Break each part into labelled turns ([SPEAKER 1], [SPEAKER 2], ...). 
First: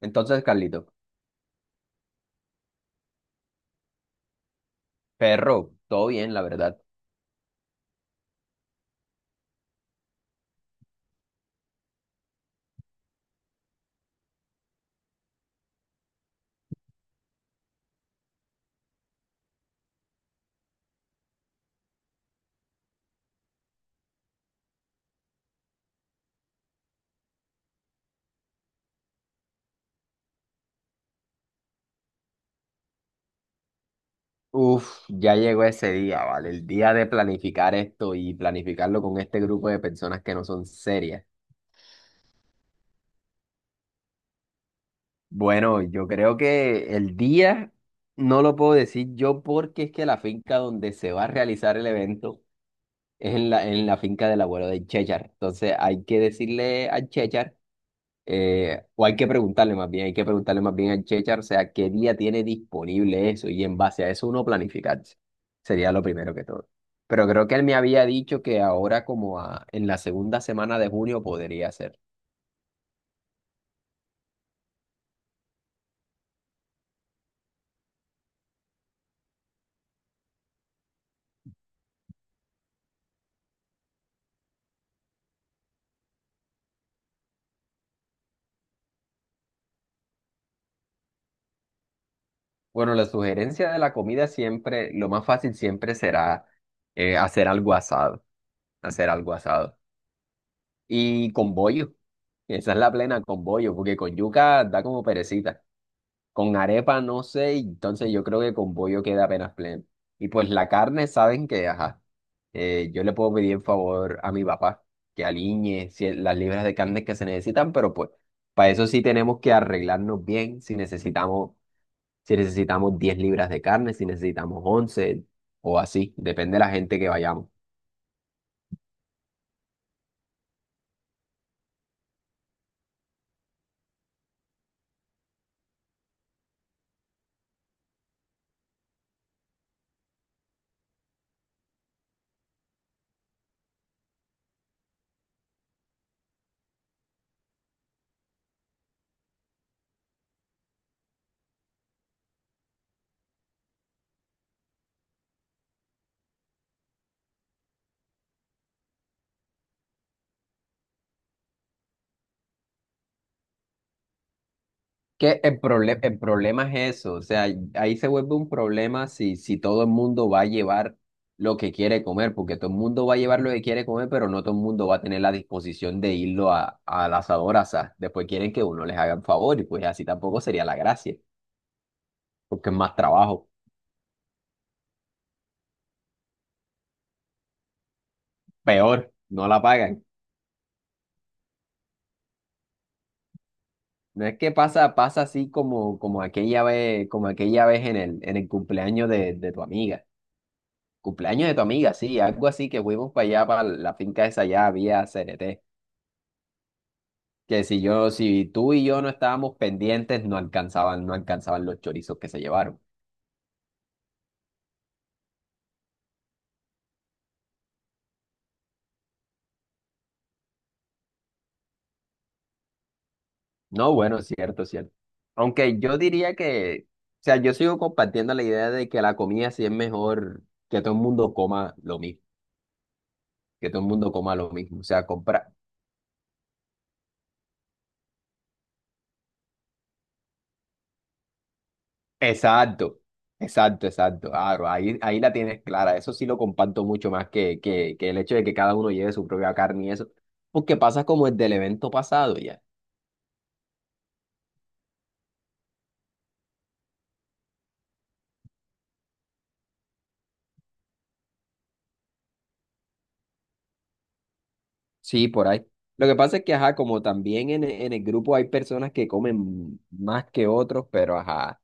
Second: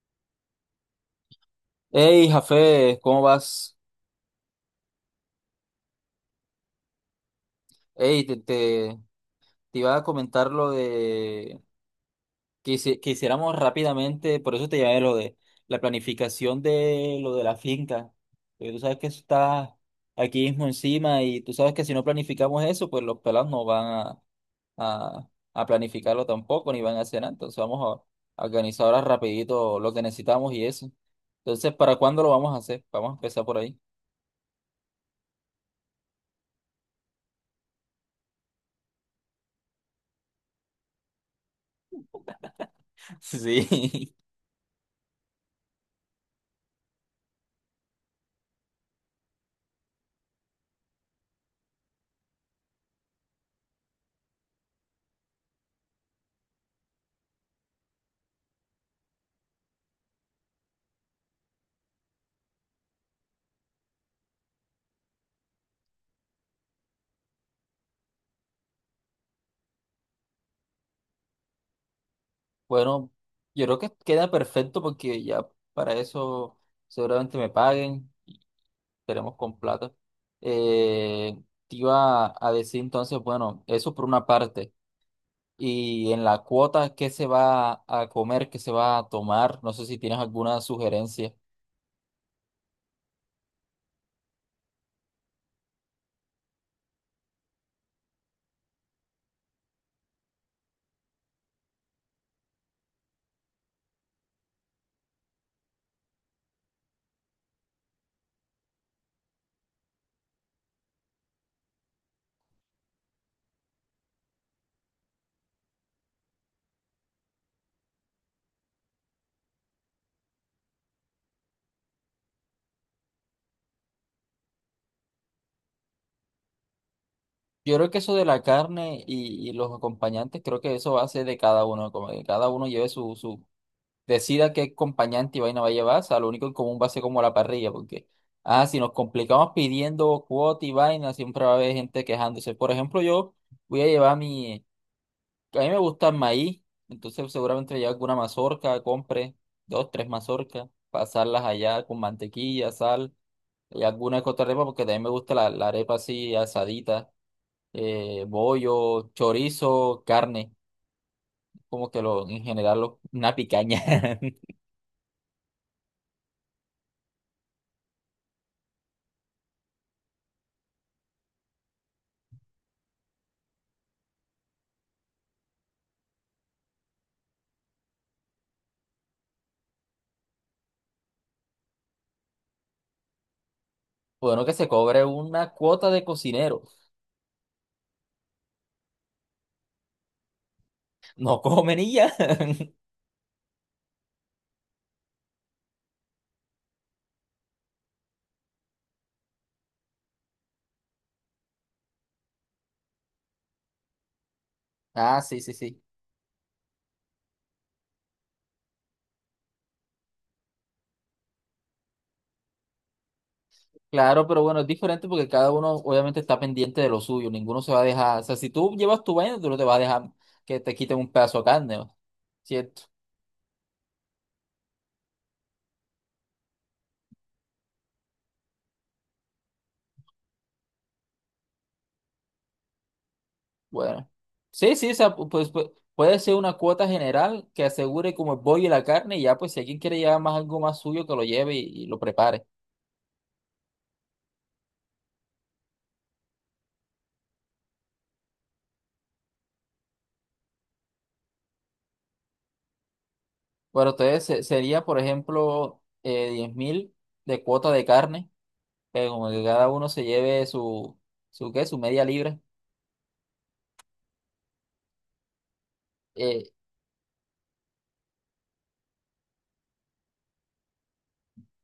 [SPEAKER 1] Entonces, Carlito,
[SPEAKER 2] Hey, Jafé, ¿cómo vas?
[SPEAKER 1] perro, todo bien, la verdad.
[SPEAKER 2] Hey, te iba a comentar lo de que hiciéramos rápidamente, por eso te llamé lo de la planificación de lo de la finca. Porque tú sabes que eso está aquí mismo encima y tú sabes que si no planificamos eso, pues los pelados no van a planificarlo tampoco, ni van a hacer nada. Entonces vamos a organizar ahora rapidito lo que necesitamos y eso. Entonces, ¿para cuándo lo vamos a hacer? Vamos a empezar por ahí.
[SPEAKER 1] Uf, ya llegó ese día, ¿vale? El día de planificar esto y planificarlo con este grupo de personas que no son serias.
[SPEAKER 2] Sí.
[SPEAKER 1] Bueno, yo creo que el día no lo puedo decir yo porque es que la finca donde se va a realizar el evento es en la finca del abuelo de Chechar. Entonces hay que decirle a Chechar o hay que preguntarle más bien, hay que preguntarle más bien al Chechar, o sea, qué día tiene disponible eso y en base a eso uno planificarse. Sería lo primero que todo. Pero creo que él me había dicho que ahora en la segunda semana de junio podría ser.
[SPEAKER 2] Bueno, yo creo que queda perfecto porque ya para eso seguramente me paguen y esperemos con plata. Eh, Te iba a decir entonces, bueno, eso por una parte. Y en la cuota, ¿qué se va a comer? ¿Qué se va a tomar? No sé si tienes alguna sugerencia.
[SPEAKER 1] Bueno, la sugerencia de la comida siempre, lo más fácil siempre será hacer algo asado, hacer algo asado. Y con bollo, esa es la plena con bollo, porque con yuca da como perecita. Con arepa no sé, entonces yo creo que con pollo queda apenas pleno. Y pues la carne, saben que, ajá, yo le puedo pedir en favor a mi papá que aliñe las libras de carne que se necesitan, pero pues para eso sí tenemos que arreglarnos bien si necesitamos, si necesitamos 10 libras de carne, si necesitamos 11 o así, depende de la gente que vayamos.
[SPEAKER 2] Yo creo que eso de la carne y los acompañantes, creo que eso va a ser de cada uno, como que cada uno lleve su decida qué acompañante y vaina va a llevar, o sea, lo único en común va a ser como la parrilla, porque, ah, si nos complicamos pidiendo cuota y vaina, siempre va a haber gente quejándose. Por ejemplo, yo voy a llevar mi, a mí me gusta el maíz, entonces seguramente voy a llevar alguna mazorca, compre dos, tres mazorcas, pasarlas allá con mantequilla, sal, y alguna que otra arepa, porque también me gusta la arepa así asadita, bollo, chorizo, carne, como que lo, en general, lo- una picaña.
[SPEAKER 1] Que el problema es eso, o sea, ahí se vuelve un problema si todo el mundo va a llevar lo que quiere comer, porque todo el mundo va a llevar lo que quiere comer, pero no todo el mundo va a tener la disposición de al asador a asar. Después quieren que uno les haga el favor y pues así tampoco sería la gracia, porque es más trabajo.
[SPEAKER 2] Bueno, que se cobre una cuota de cocinero.
[SPEAKER 1] Peor, no la pagan.
[SPEAKER 2] No, comen y ya.
[SPEAKER 1] No es que pasa, pasa así como, como aquella vez en el cumpleaños de tu amiga. Cumpleaños de tu amiga, sí, algo así que fuimos para allá, para la finca esa allá, había
[SPEAKER 2] Ah,
[SPEAKER 1] C N
[SPEAKER 2] sí, sí,
[SPEAKER 1] T
[SPEAKER 2] sí.
[SPEAKER 1] Que si yo, si tú y yo no estábamos pendientes, no alcanzaban, no alcanzaban los chorizos que se llevaron.
[SPEAKER 2] Claro, pero bueno, es diferente porque cada uno obviamente está pendiente de lo suyo. Ninguno se va a dejar. O sea, si tú llevas tu vaina, tú no te vas a dejar que te quiten un pedazo de carne. ¿No? ¿Cierto?
[SPEAKER 1] No, bueno, cierto, cierto. Aunque yo diría que, o sea, yo sigo compartiendo la idea de que la comida sí es mejor que todo el mundo coma lo mismo, que todo el
[SPEAKER 2] Bueno.
[SPEAKER 1] mundo coma lo
[SPEAKER 2] Sí,
[SPEAKER 1] mismo. O
[SPEAKER 2] sí, o
[SPEAKER 1] sea,
[SPEAKER 2] sea,
[SPEAKER 1] comprar.
[SPEAKER 2] puede ser una cuota general que asegure como el pollo y la carne, y ya, pues si alguien quiere llevar más algo más suyo, que lo lleve y lo prepare.
[SPEAKER 1] Exacto, exacto, exacto. Claro, ahí, ahí la tienes clara. Eso sí lo comparto mucho más que el hecho de que cada uno lleve su propia carne y eso. Porque pasa como el del evento pasado, ya.
[SPEAKER 2] Bueno, entonces sería, por ejemplo, 10 mil de cuota de carne, que como que cada uno se lleve su media libra,
[SPEAKER 1] Sí, por ahí. Lo que pasa
[SPEAKER 2] eh,
[SPEAKER 1] es que, ajá, como también en el grupo hay personas que comen más que otros, pero ajá,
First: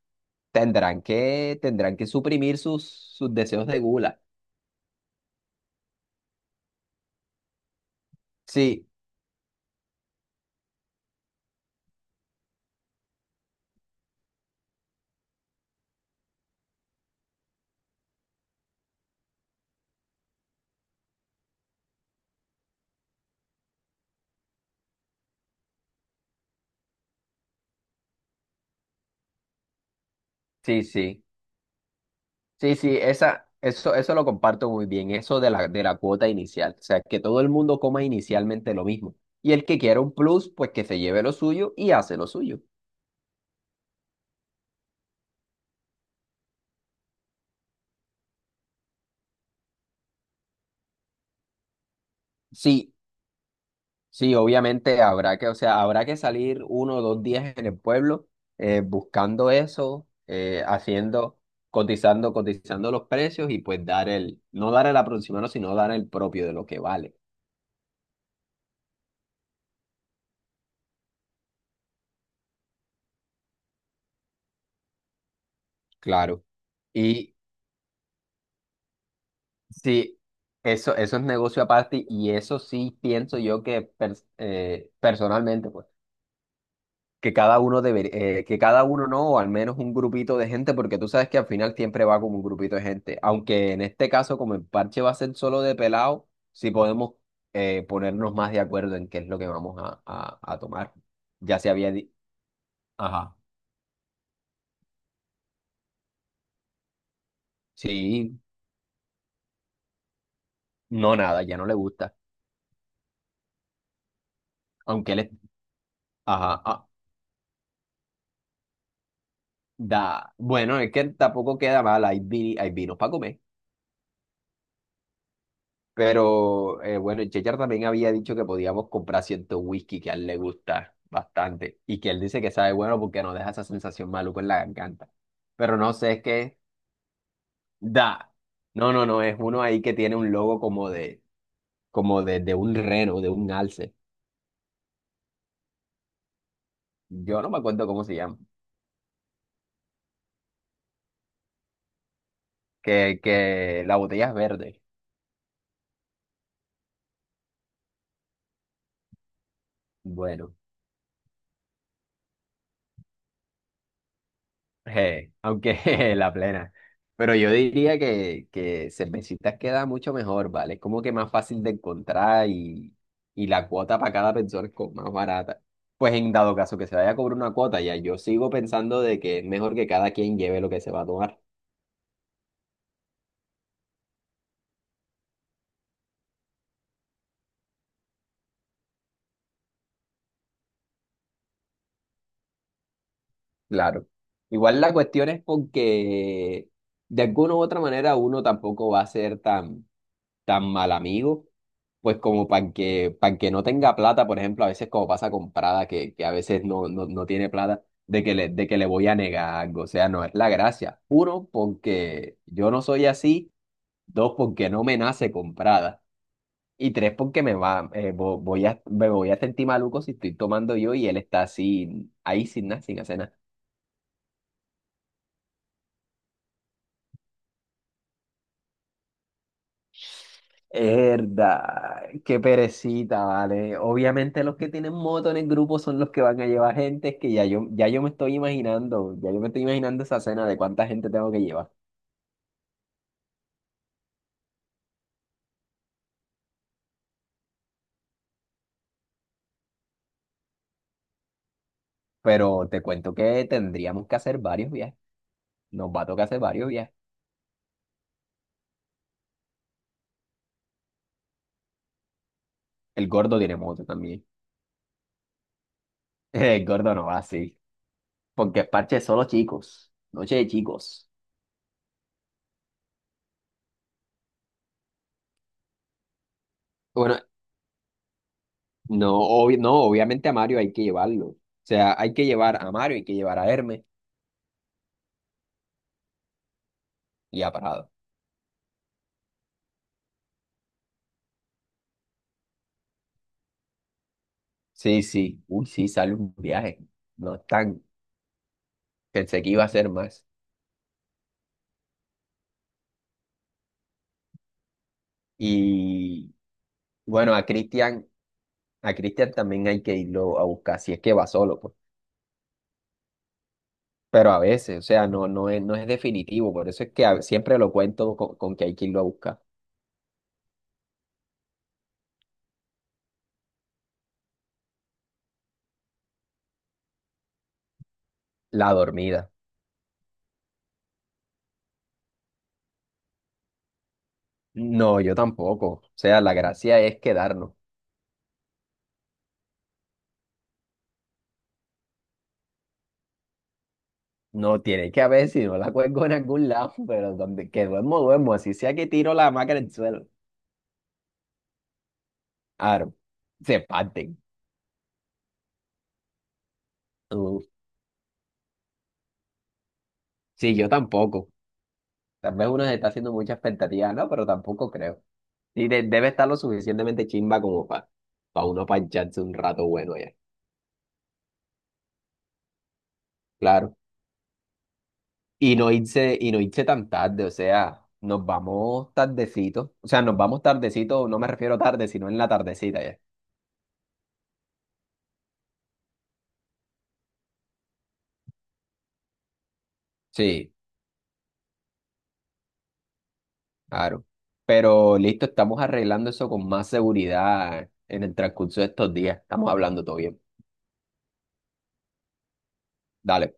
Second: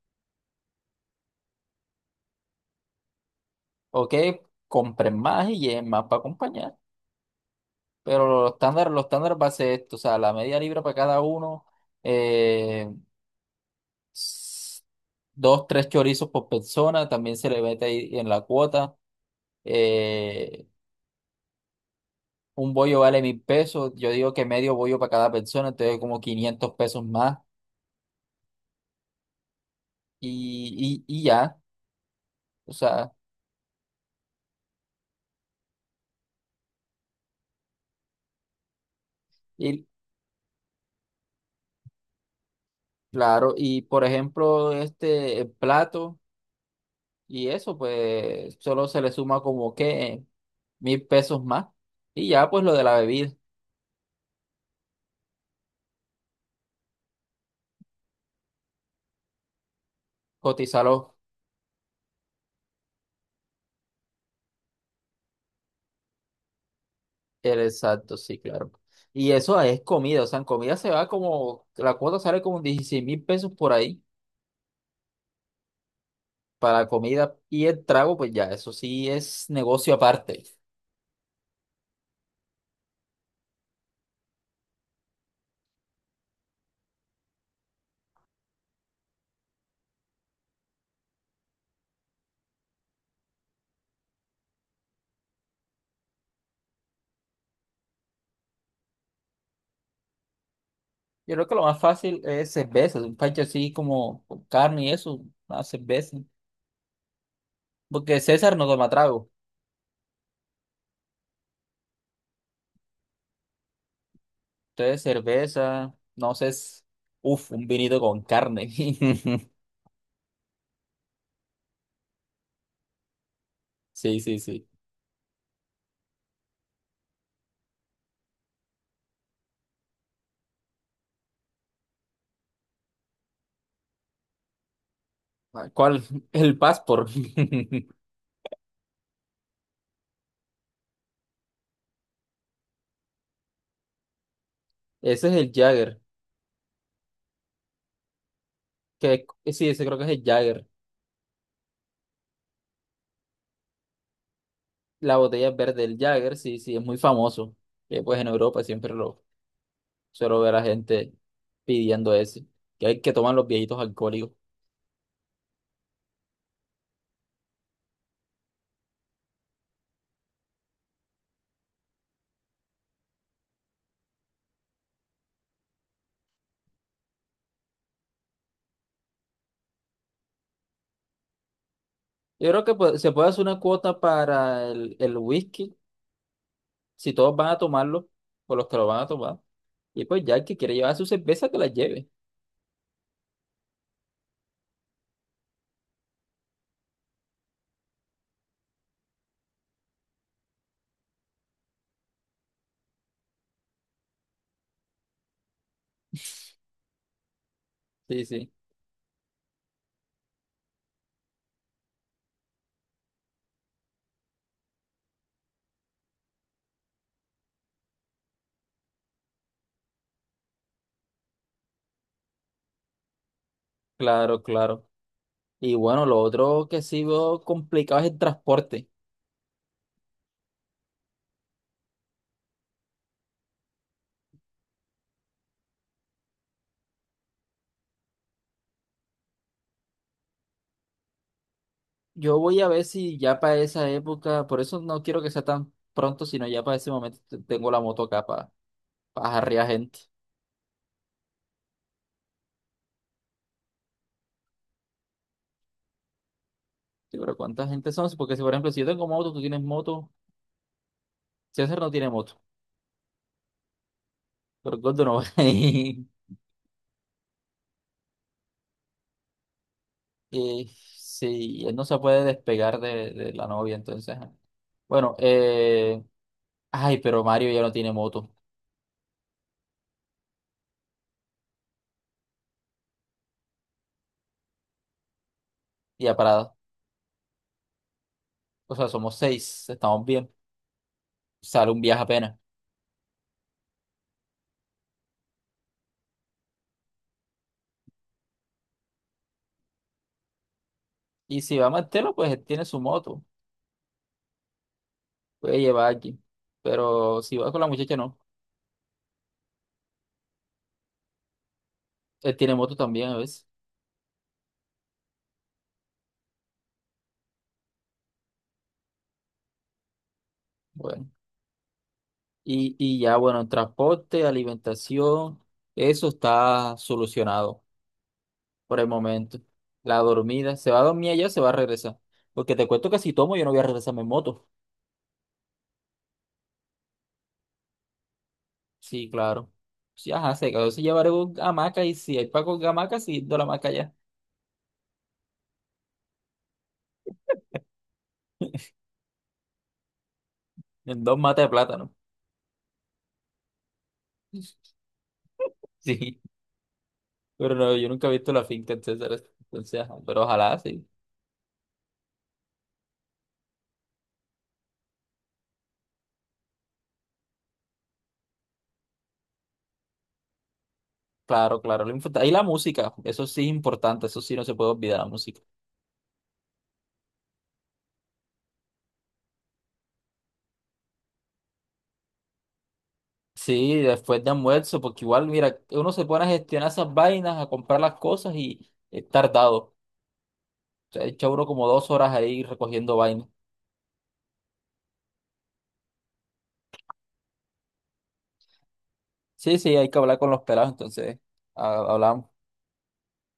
[SPEAKER 1] tendrán que suprimir sus, sus deseos de
[SPEAKER 2] o
[SPEAKER 1] gula.
[SPEAKER 2] que compren más y lleven más para acompañar. Pero
[SPEAKER 1] Sí,
[SPEAKER 2] los estándares va a ser esto, o sea, la media libra para cada uno, eh, s- dos, tres chorizos por persona, también se le mete ahí en la cuota. Eh, un bollo vale 1.000 pesos, yo digo que medio bollo para cada persona, entonces como 500 pesos más
[SPEAKER 1] sí,
[SPEAKER 2] y
[SPEAKER 1] sí.
[SPEAKER 2] ya, o
[SPEAKER 1] Sí, sí,
[SPEAKER 2] sea.
[SPEAKER 1] esa, eso lo comparto muy bien, eso de la cuota inicial. O sea, que todo el mundo coma inicialmente lo mismo. Y el que
[SPEAKER 2] y,
[SPEAKER 1] quiera un plus, pues que se lleve lo suyo y hace lo suyo.
[SPEAKER 2] Claro, y por ejemplo, este el plato y eso, pues solo se le suma como que 1.000 pesos más. Y ya, pues lo de
[SPEAKER 1] Sí,
[SPEAKER 2] la bebida,
[SPEAKER 1] sí, obviamente habrá que, o sea, habrá que salir 1 o 2 días en el pueblo buscando eso,
[SPEAKER 2] cotizarlo
[SPEAKER 1] cotizando, cotizando los precios y pues dar el, no dar el aproximado, sino dar el propio de lo que vale.
[SPEAKER 2] el exacto, sí, claro. Y eso es comida, o sea, en comida se va como, la cuota sale como 16 mil pesos por ahí
[SPEAKER 1] Claro.
[SPEAKER 2] para
[SPEAKER 1] Y
[SPEAKER 2] comida y el trago, pues ya, eso sí es negocio
[SPEAKER 1] sí,
[SPEAKER 2] aparte.
[SPEAKER 1] eso es negocio aparte y eso sí pienso yo que personalmente, pues. Que cada uno debería, que cada uno no, o al menos un grupito de gente, porque tú sabes que al final siempre va como un grupito de gente. Aunque en este caso, como el parche va a ser solo de pelado, sí podemos ponernos más de acuerdo en qué es lo que vamos a tomar.
[SPEAKER 2] Yo creo que
[SPEAKER 1] Ya
[SPEAKER 2] lo
[SPEAKER 1] se
[SPEAKER 2] más
[SPEAKER 1] había di-
[SPEAKER 2] fácil es cerveza, un
[SPEAKER 1] Ajá.
[SPEAKER 2] pancho así como con carne y eso, una cerveza. Porque
[SPEAKER 1] Sí,
[SPEAKER 2] César no toma trago.
[SPEAKER 1] no nada, ya no le gusta.
[SPEAKER 2] Entonces,
[SPEAKER 1] Aunque él es-
[SPEAKER 2] cerveza, no sé,
[SPEAKER 1] Ajá,
[SPEAKER 2] es,
[SPEAKER 1] ah,
[SPEAKER 2] uf, un vinito con carne.
[SPEAKER 1] da. Bueno, es que tampoco queda mal, hay, hay vinos para comer.
[SPEAKER 2] Sí, sí, sí.
[SPEAKER 1] Pero bueno, el Chechar también había dicho que podíamos comprar cierto whisky que a él le gusta bastante y que él dice que sabe bueno porque nos deja esa sensación maluca en la garganta.
[SPEAKER 2] Ah,
[SPEAKER 1] Pero no
[SPEAKER 2] ¿cuál?
[SPEAKER 1] sé, es
[SPEAKER 2] El
[SPEAKER 1] que
[SPEAKER 2] Passport.
[SPEAKER 1] da. No, no, no, es uno ahí que tiene un logo como de, como de un reno, de un alce.
[SPEAKER 2] Ese es el Jagger.
[SPEAKER 1] Yo no me acuerdo cómo se llama.
[SPEAKER 2] Que, sí, ese creo que es el Jagger.
[SPEAKER 1] Que la botella es verde.
[SPEAKER 2] La botella verde del Jagger, sí, sí, es muy famoso. Que pues en Europa siempre lo suelo
[SPEAKER 1] Bueno.
[SPEAKER 2] ver a gente pidiendo ese. Que hay que toman los viejitos alcohólicos.
[SPEAKER 1] Aunque la plena. Pero yo diría que cervecitas queda mucho mejor, ¿vale? Es como que más fácil de encontrar y la cuota para cada persona es como más barata. Pues en dado caso que se vaya a cobrar una cuota, ya yo sigo pensando de que es mejor que cada quien lleve lo que se va a tomar.
[SPEAKER 2] Yo creo que pues, se puede hacer una cuota para el whisky, si todos van a tomarlo, por los que lo van a tomar. Y pues ya el que quiere llevar su cerveza, que la lleve.
[SPEAKER 1] Claro. Igual la cuestión es porque de alguna u otra manera uno tampoco va a ser tan tan mal amigo, pues como para para que no tenga plata, por ejemplo, a veces como pasa con Prada, que a veces no tiene plata,
[SPEAKER 2] Sí, sí,
[SPEAKER 1] de que le voy a negar algo. O sea, no es la gracia. Uno, porque yo no soy así. Dos, porque no me nace con Prada. Y tres, porque me va, me voy a sentir maluco si estoy tomando yo y él está así, ahí sin nada, sin hacer nada.
[SPEAKER 2] claro, claro. Y bueno, lo otro que sí veo complicado es el transporte.
[SPEAKER 1] Herda, qué perecita, vale. Obviamente los que tienen moto en el grupo son los que van a llevar gente, es que ya yo, ya yo me estoy imaginando, ya yo me estoy imaginando esa cena de cuánta gente tengo que llevar.
[SPEAKER 2] Yo voy a ver si ya para esa época, por eso no quiero que sea tan pronto, sino ya para ese momento tengo la moto acá para jarrear gente.
[SPEAKER 1] Pero te cuento que tendríamos que hacer varios viajes. Nos va a tocar hacer varios viajes.
[SPEAKER 2] Sí, pero ¿cuánta gente son? Sí, porque si, por ejemplo, si yo tengo moto, tú tienes moto, César no tiene moto,
[SPEAKER 1] El gordo tiene moto también.
[SPEAKER 2] pero el Gordo no. Y
[SPEAKER 1] El gordo no va así, porque es parche de solo chicos, noche de chicos.
[SPEAKER 2] sí, él no se puede despegar de la novia, entonces, ajá. Bueno, ay,
[SPEAKER 1] Bueno,
[SPEAKER 2] pero Mario ya no tiene moto,
[SPEAKER 1] no, no, obviamente a Mario hay que llevarlo. O sea, hay que llevar a Mario, hay que llevar a Hermes
[SPEAKER 2] y ya parado.
[SPEAKER 1] y a Parado.
[SPEAKER 2] O sea, somos seis, estamos bien. Sale un viaje apenas.
[SPEAKER 1] Sí, sí, uy, sí, sale un viaje. No es tan, pensé que iba a ser más.
[SPEAKER 2] Y si va Martelo, pues él tiene su moto, puede llevar aquí.
[SPEAKER 1] Y
[SPEAKER 2] Pero
[SPEAKER 1] bueno,
[SPEAKER 2] si va con la muchacha, no.
[SPEAKER 1] A Cristian también hay que irlo a buscar, si es que va solo, pues.
[SPEAKER 2] Él tiene moto también a veces.
[SPEAKER 1] Pero a veces, o sea, no, no es definitivo, por eso es que siempre lo cuento con que hay que irlo a buscar.
[SPEAKER 2] Bueno. Y ya, bueno, en transporte, alimentación, eso está solucionado
[SPEAKER 1] La
[SPEAKER 2] por el
[SPEAKER 1] dormida.
[SPEAKER 2] momento. La dormida, se va a dormir allá, se va a regresar. Porque te cuento que si tomo, yo no voy a regresarme en moto.
[SPEAKER 1] No, yo tampoco. O sea, la gracia es quedarnos.
[SPEAKER 2] Sí, claro. Sí, ajá, se cagó. Si llevaré un hamaca y si hay para con hamaca, sí, de la hamaca allá.
[SPEAKER 1] No tiene que haber, si no la cuelgo en algún lado, pero donde que duermo, duermo, así sea que tiro la hamaca en el suelo.
[SPEAKER 2] En dos matas de plátano.
[SPEAKER 1] Claro, se parten.
[SPEAKER 2] Sí.
[SPEAKER 1] Uh,
[SPEAKER 2] Pero no, yo nunca he visto la finca, etcétera. Entonces, ajá, pero
[SPEAKER 1] sí,
[SPEAKER 2] ojalá
[SPEAKER 1] yo
[SPEAKER 2] sí.
[SPEAKER 1] tampoco. Tal vez uno se está haciendo mucha expectativa, ¿no? Pero tampoco creo. Y debe estar lo suficientemente chimba como para uno pancharse un rato bueno ya.
[SPEAKER 2] Claro, claro. Y la música, eso sí es
[SPEAKER 1] Claro.
[SPEAKER 2] importante, eso sí no se puede olvidar la música.
[SPEAKER 1] Y no irse tan tarde, o sea, nos vamos tardecito. O sea, nos vamos tardecito, no me refiero tarde, sino en la tardecita ya.
[SPEAKER 2] Sí, después de almuerzo, porque igual, mira, uno se pone a gestionar esas vainas, a comprar las cosas y es tardado.
[SPEAKER 1] Sí,
[SPEAKER 2] O sea, echa uno como dos horas ahí recogiendo vainas.
[SPEAKER 1] claro. Pero listo, estamos arreglando eso con más seguridad en el transcurso de estos días. Estamos
[SPEAKER 2] Sí, sí,
[SPEAKER 1] hablando
[SPEAKER 2] hay
[SPEAKER 1] todo
[SPEAKER 2] que hablar
[SPEAKER 1] bien.
[SPEAKER 2] con los pelados, entonces, hablábamos
[SPEAKER 1] Dale.